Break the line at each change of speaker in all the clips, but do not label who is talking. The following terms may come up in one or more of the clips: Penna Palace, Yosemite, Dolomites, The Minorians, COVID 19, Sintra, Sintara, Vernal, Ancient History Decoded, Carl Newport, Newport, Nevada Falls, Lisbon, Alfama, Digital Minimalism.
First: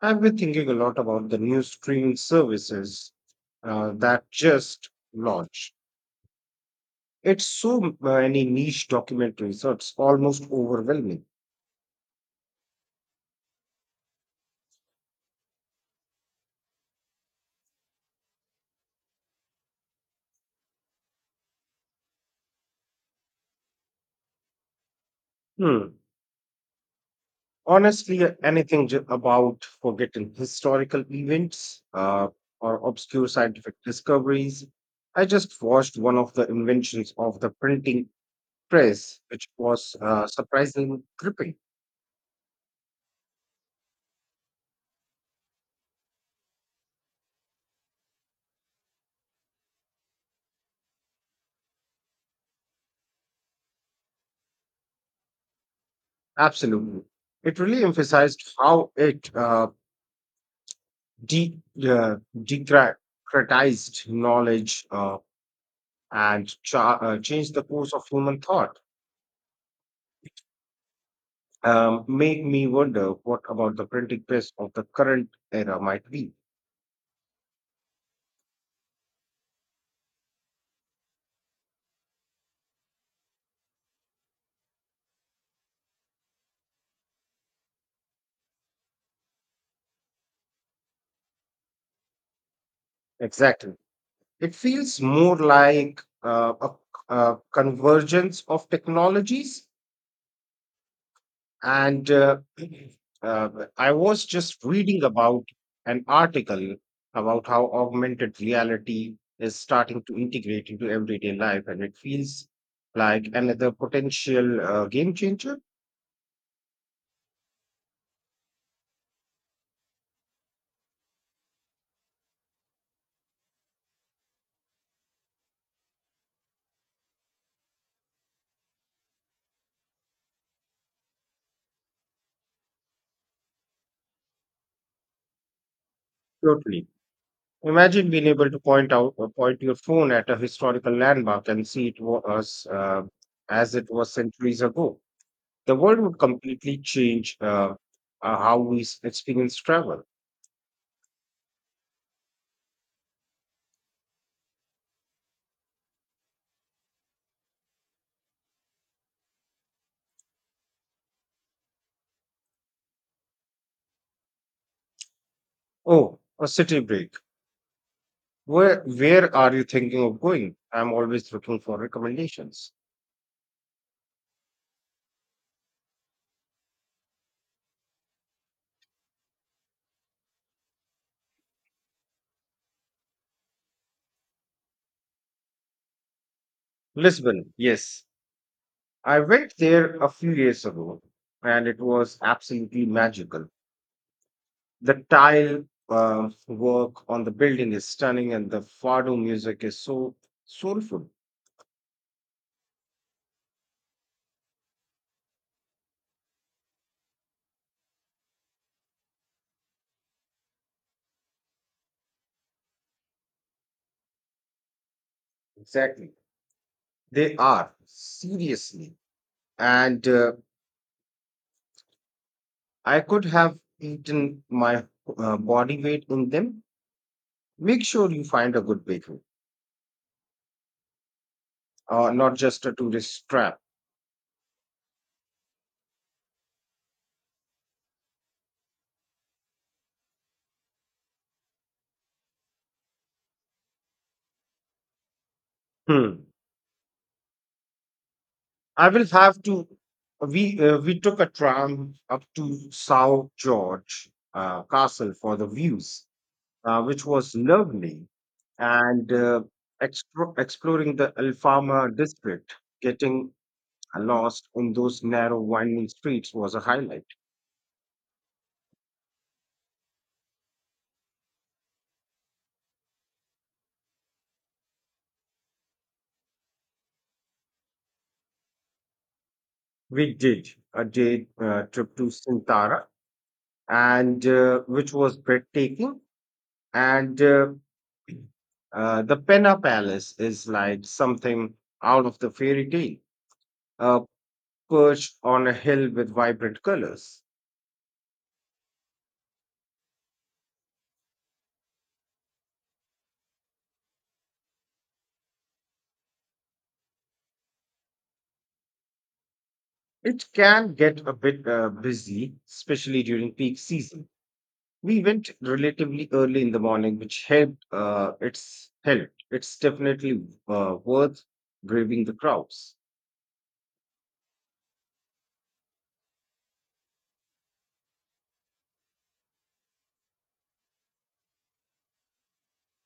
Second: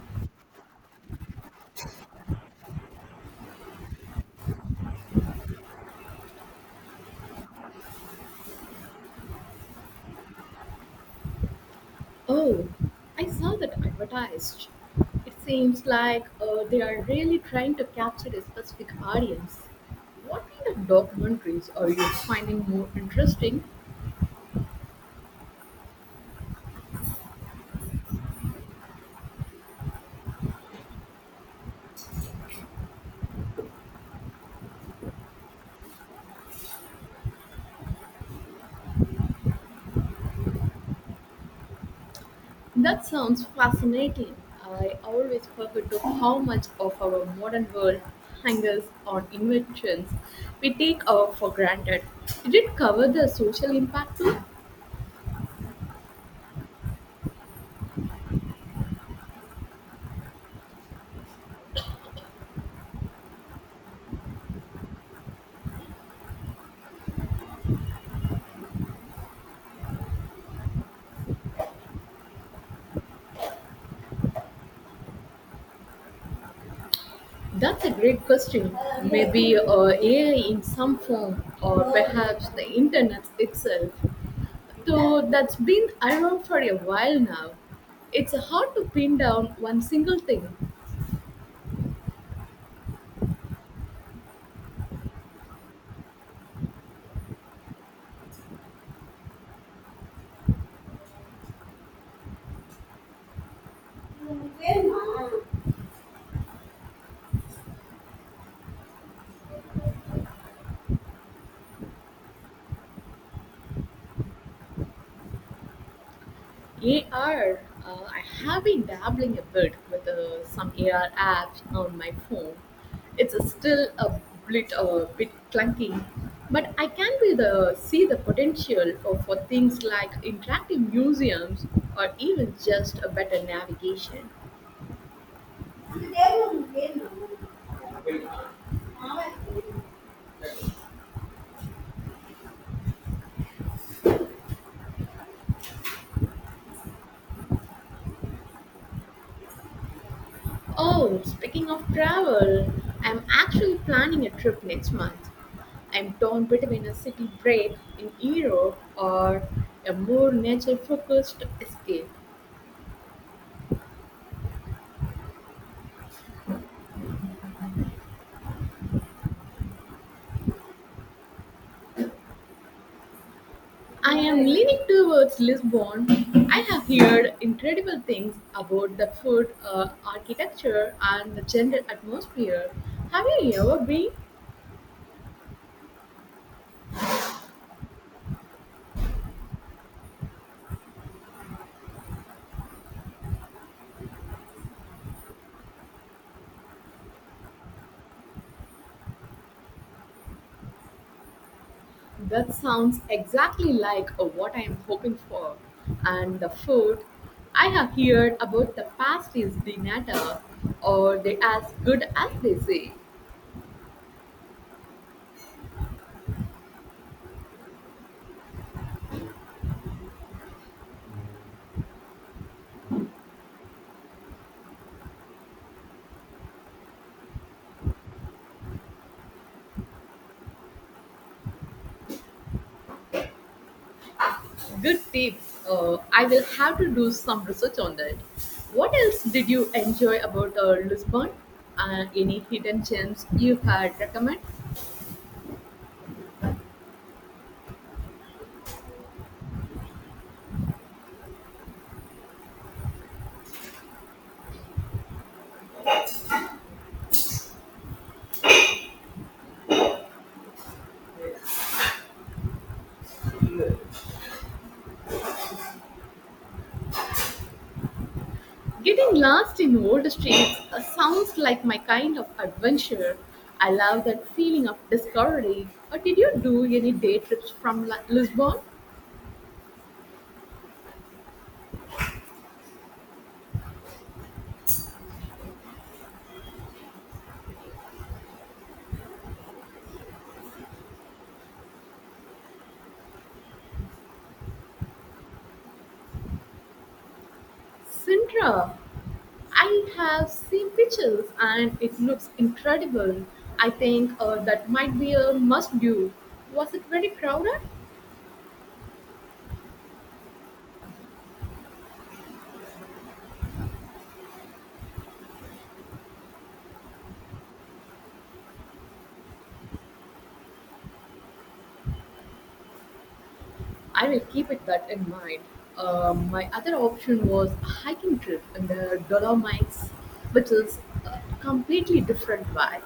I've been thinking a lot about the new streaming services that just launched. It's so many niche documentaries, so it's almost overwhelming.
Oh, I saw that advertised. It seems like they are really trying to capture a specific audience. What kind of documentaries are you finding more interesting?
Hmm. Honestly, anything about forgotten historical events, or obscure scientific discoveries. I just watched one of the inventions of the printing press, which was surprisingly gripping.
That sounds fascinating. I always forget to how much of our modern world hangs on inventions we take for granted. Did it cover the social impact too?
Absolutely. It really emphasized how it de- uh, democratized knowledge, and changed the course of human thought. Make me wonder what about the printing press of the current era might be.
That's a great question. Maybe AI in some form, or perhaps the internet itself. Though that's been around for a while now, it's hard to pin down one single thing.
Exactly. It feels more like a convergence of technologies. And uh, I was just reading about an article about how augmented reality is starting to integrate into everyday life, and it feels like another potential, game changer.
AR, I have been dabbling a bit with some AR apps on my phone. It's still a bit clunky, but I can be see the potential for things like interactive museums or even just a better navigation.
Totally. Imagine being able to point your phone at a historical landmark and see it was, as it was centuries ago. The world would completely change, how we experience travel.
Oh, speaking of travel, I'm actually planning a trip next month. I'm torn between a city break in Europe or a more nature focused escape.
Oh, a city break. Where are you thinking of going? I'm always looking for recommendations.
I am leaning towards Lisbon. I have heard incredible things about the food, architecture, and the general atmosphere. Have you ever been?
Lisbon, yes. I went there a few years ago and it was absolutely magical. The tile work on the building is stunning and the fado music is so soulful.
That sounds exactly like what I am hoping for. And the food, I have heard about the pastries de nata, or they as good as they say.
Exactly. They are, seriously. And I could have eaten my body weight in them. Make sure you find a good bakery, not just a tourist trap.
Good tips. I will have to do some research on that. What else did you enjoy about Lisbon? Any hidden gems you had recommend?
Hmm. I will have to. We took a tram up to South George Castle for the views, which was lovely, and exploring the Alfama district, getting lost in those narrow winding streets was a highlight.
Getting lost in old streets sounds like my kind of adventure. I love that feeling of discovery. Did you do any day trips from Lisbon?
We did a day trip to Sintara, and which was breathtaking, and the Penna Palace is like something out of the fairy tale. Uh, Perched on a hill with vibrant colors.
Sintra. I have seen pictures and it looks incredible. I think that might be a must do. Was it very crowded?
It can get a bit busy, especially during peak season. We went relatively early in the morning, which helped. It's definitely worth braving the crowds.
I will keep it that in mind. My other option was a hiking trip in the Dolomites, which is a completely different vibe.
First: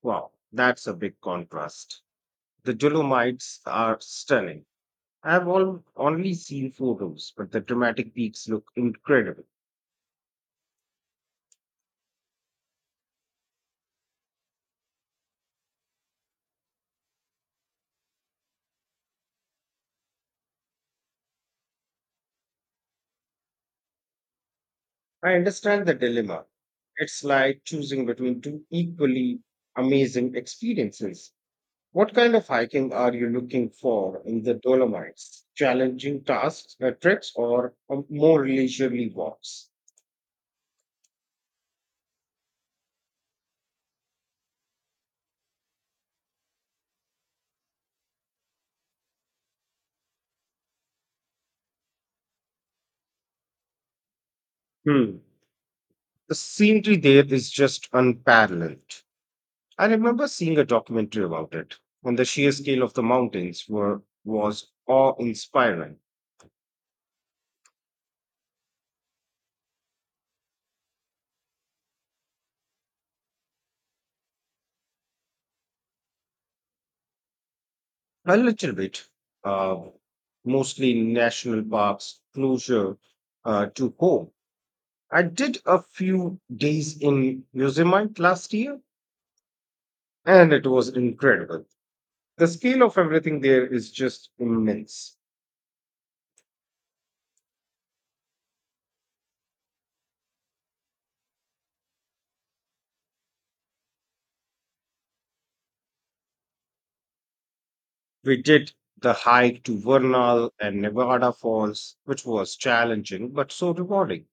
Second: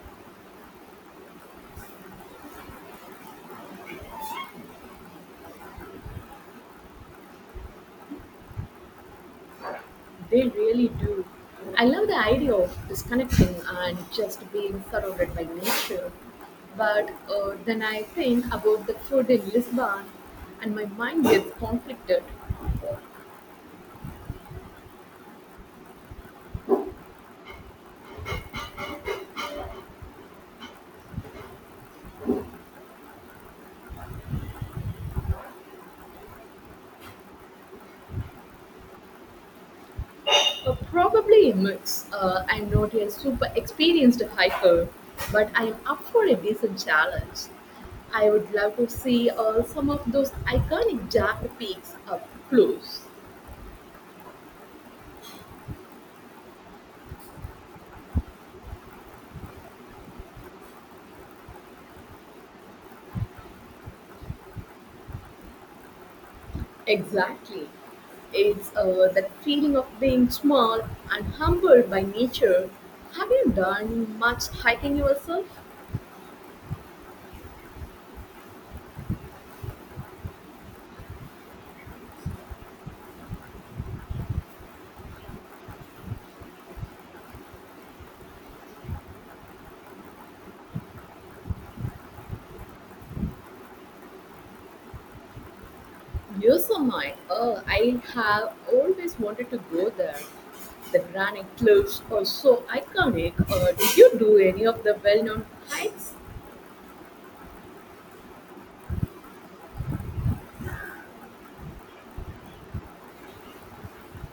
Wow, that's a big contrast. The Dolomites are stunning. Only seen photos, but the dramatic peaks look incredible.
They really do. I love the idea of disconnecting and just being surrounded by nature. But then I think about the food in Lisbon and my mind gets conflicted.
I understand the dilemma. It's like choosing between two equally amazing experiences. What kind of hiking are you looking for in the Dolomites? Challenging tasks, treks, or more leisurely walks?
Probably a mix. I'm not a super experienced hiker, but I am up for a decent challenge. I would love to see some of those iconic Jack peaks up close.
Hmm. The scenery there is just unparalleled. I remember seeing a documentary about it, and the sheer scale of the mountains were was awe-inspiring.
Exactly. It's that feeling of being small and humbled by nature. Have you done much hiking yourself?
A little bit. Uh, Mostly national parks, closer to home. I did a few days in Yosemite last year, and it was incredible. The scale of everything there is just immense.
Yosemite. Oh, I have always wanted to go there. The granite cliffs are so iconic. Did you do any of the well-known hikes?
We did the hike to Vernal and Nevada Falls, which was challenging but so rewarding.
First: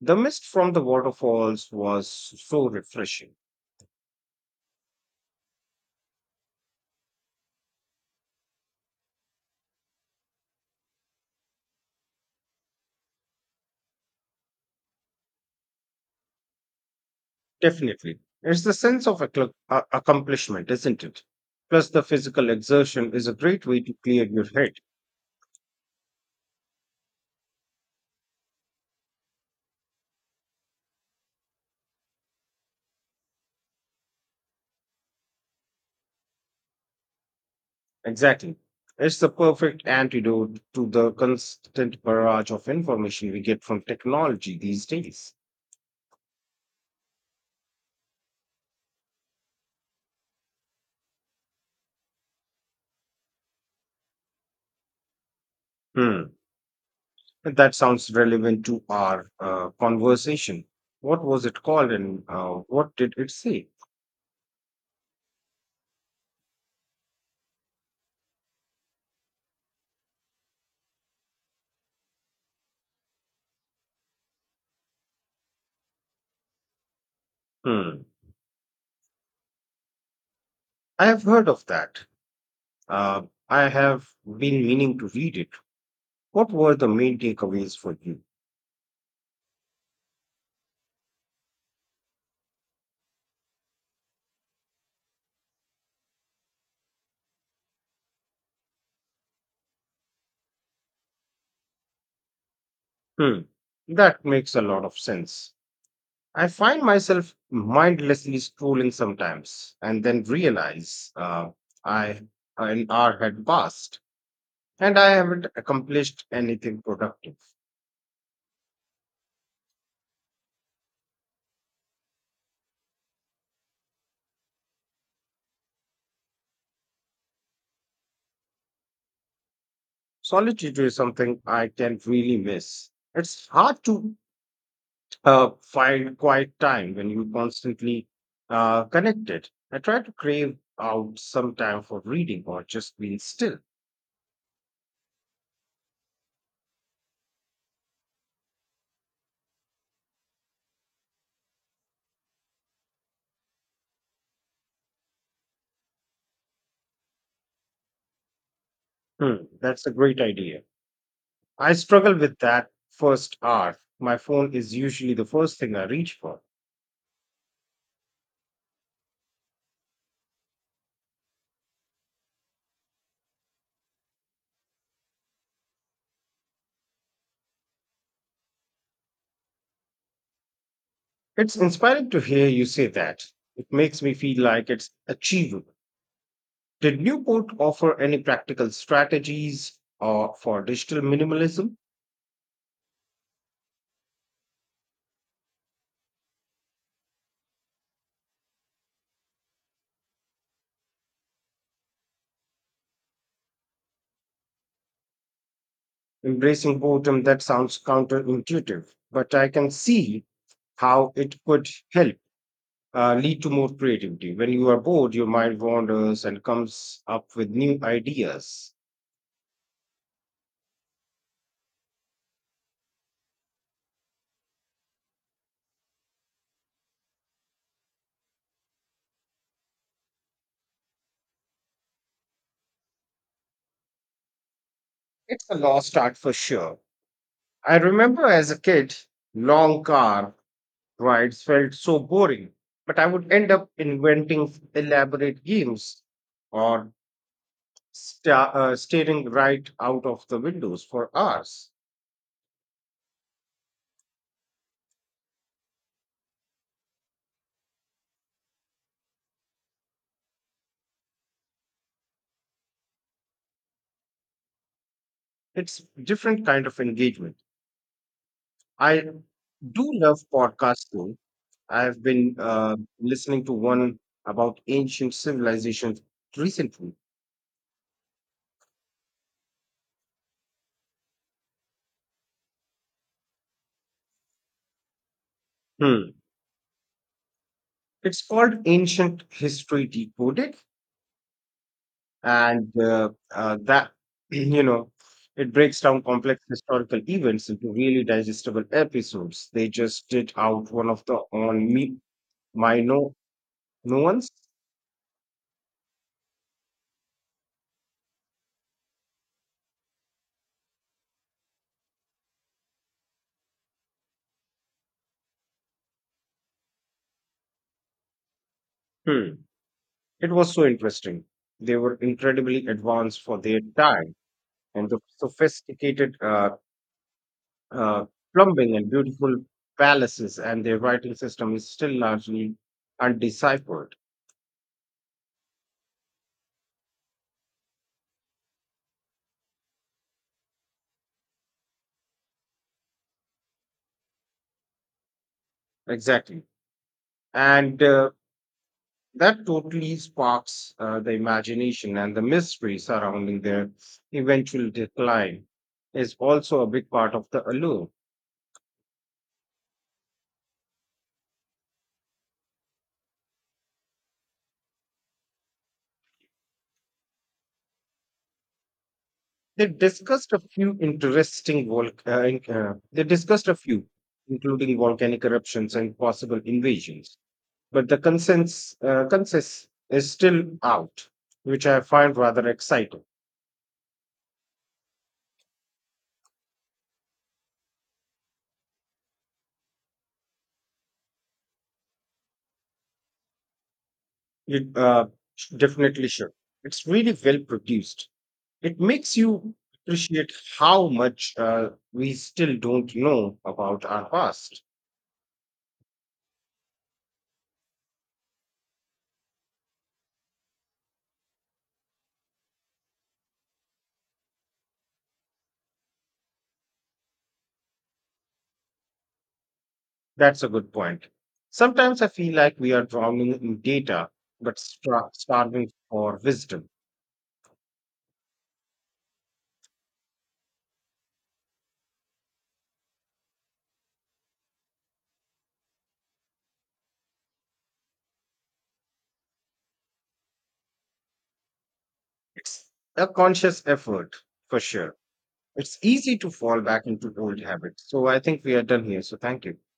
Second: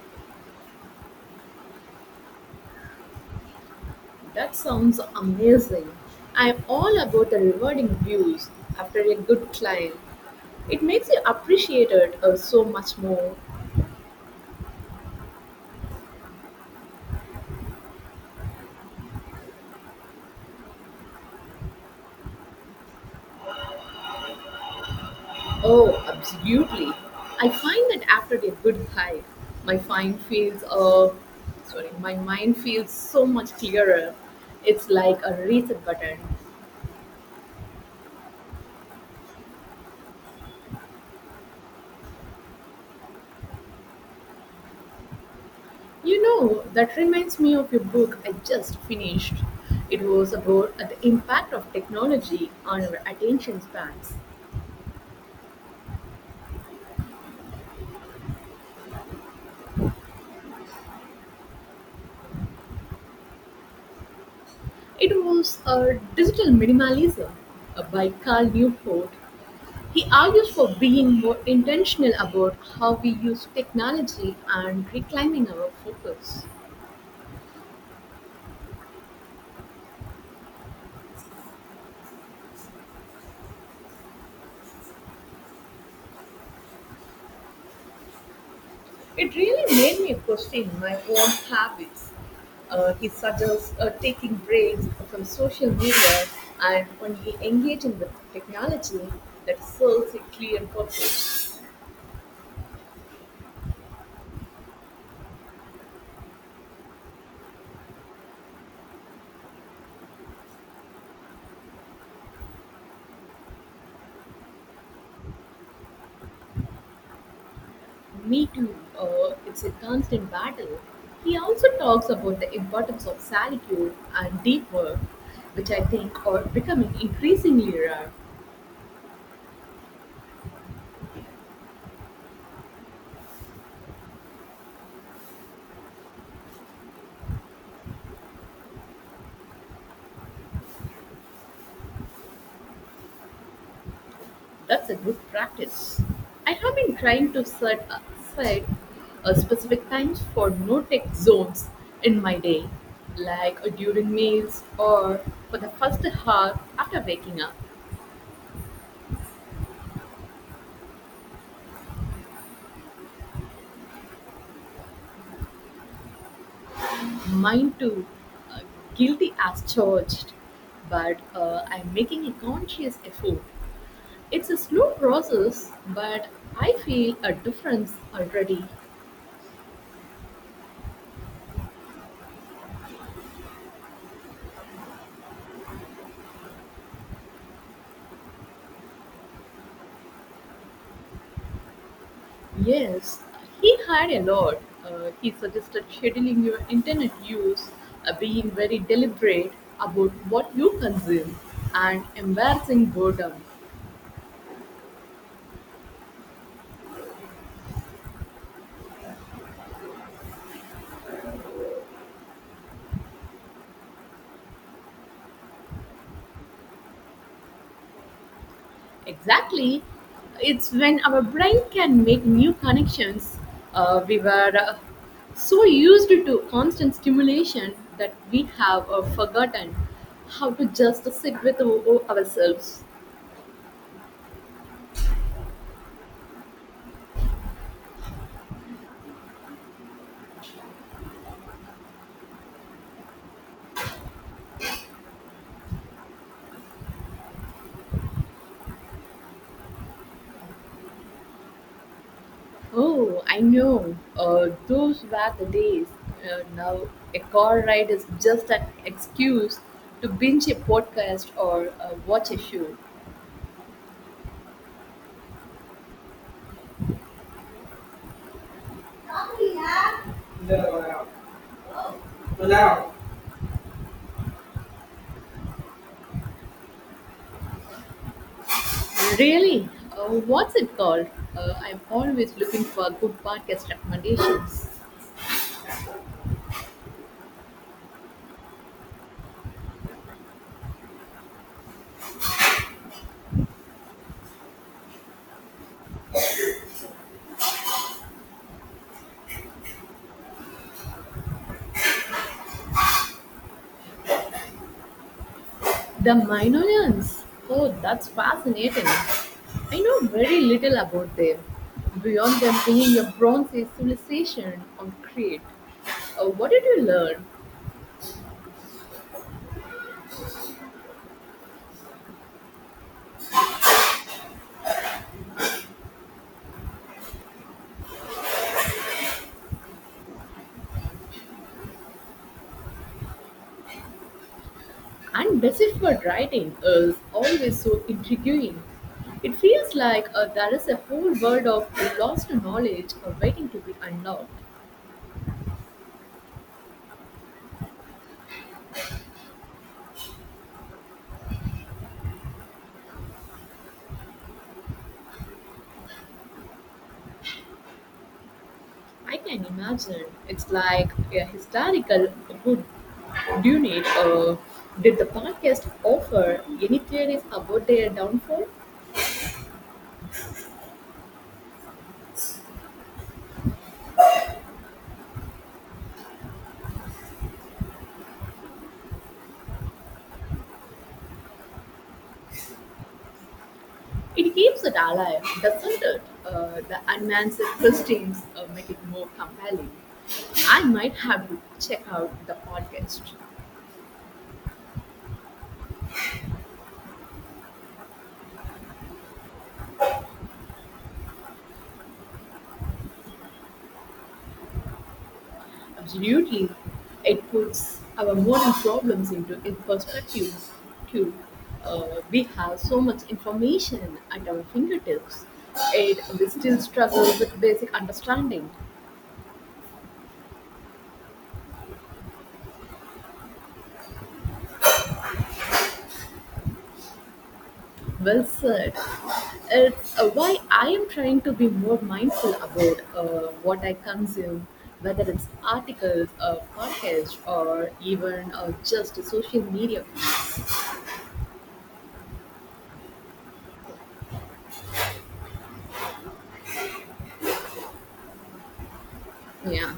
The mist from the waterfalls was so refreshing.
That sounds amazing. I am all about the rewarding views after a good climb. It makes you appreciate it so much more.
Definitely. It's the sense of accomplishment, isn't it? Plus, the physical exertion is a great way to clear your head.
Oh, absolutely. I find that after a good hike, my mind feels uh, my mind feels so much clearer. It's like a reset button.
Exactly. It's the perfect antidote to the constant barrage of information we get from technology these days.
You know, that reminds me of your book I just finished. It was about the impact of technology on our attention spans.
Hmm. That sounds relevant to our, conversation. What was it called, and what did it say?
It was a digital minimalism by Carl Newport. He argues for being more intentional about how we use technology and reclaiming our focus.
Hmm. I have heard of that. Uh, I have been meaning to read it. What were the main takeaways for you?
It really made me question my own habits. He suggests taking breaks from social media and only engaging with technology that serves a clear purpose.
Hmm, that makes a lot of sense. I find myself mindlessly scrolling sometimes and then realize I an hour had passed and I haven't accomplished anything productive.
Me too. It's a constant battle. He also talks about the importance of solitude and deep work, which I think are becoming increasingly rare.
Solitude is something I can really miss. It's hard to find quiet time when you're constantly, connected. I try to crave out some time for reading or just being still.
That's a good practice. I have been trying to set specific times for no-tech zones in my day, like during meals or for the first hour after waking up.
Hmm, that's a great idea. I struggle with that first hour. My phone is usually the first thing I reach for.
Mine too, uh, guilty as charged, but I'm making a conscious effort. It's a slow process, but I feel a difference already.
It's inspiring to hear you say that. It makes me feel like it's achievable. Did Newport offer any practical strategies, for digital minimalism?
Yes, he had a lot. He suggested scheduling your internet use, being very deliberate about what you consume, and embarrassing boredom.
Embracing boredom, that sounds counterintuitive, but I can see how it could help, lead to more creativity. When you are bored, your mind wanders and comes up with new ideas.
Exactly. It's when our brain can make new connections. We were so used to constant stimulation that we have forgotten how to just sit with ourselves.
It's a lost art for sure. I remember as a kid, long car rides felt so boring, but I would end up inventing elaborate games or staring right out of the windows for hours.
Oh, I know. Those were the days. Now, a car ride is just an excuse to binge a podcast or watch a show.
It's different kind of engagement. I do love podcasts though. I've been listening to one about ancient civilizations recently.
Really? What's it called? I'm always looking for good podcast recommendations.
Hmm. It's called Ancient History Decoded, and that you know it breaks down complex historical events into really digestible episodes. They just did out one of the on me, my no, no ones.
The Minorians? Oh, that's fascinating. I know very little about them, beyond them being a Bronze Age civilization on Crete. What did you learn?
Hmm. It was so interesting. They were incredibly advanced for their time, and the sophisticated, uh, plumbing and beautiful palaces, and their writing system is still largely undeciphered.
And deciphered writing is always so intriguing. It feels like there is a whole world of lost knowledge waiting to be unlocked.
Exactly. and That totally sparks, the imagination, and the mystery surrounding their eventual decline is also a big part of the allure.
I can imagine. It's like a historical good Dunit. Did the podcast offer any theories about their downfall?
They discussed a few interesting vol. In- they discussed a few, including volcanic eruptions and possible invasions. But the consensus is still out, which I find rather exciting.
It keeps it alive, doesn't it? The unanswered questions make it more compelling. I might have to check out the podcast.
It definitely should. It's really well produced. It makes you appreciate how much, we still don't know about our past.
Absolutely. It puts our modern problems into in perspective, too. We have so much information at our fingertips, and we still struggle with basic understanding.
That's a good point. Sometimes I feel like we are drowning in data, but starving for wisdom.
Well said. It's why I am trying to be more mindful about what I consume, whether it's articles, podcasts, or even just social media. Feeds.
It's a conscious effort, for sure. It's easy to fall back into old habits. So I think we are done here. So thank you.
Yeah.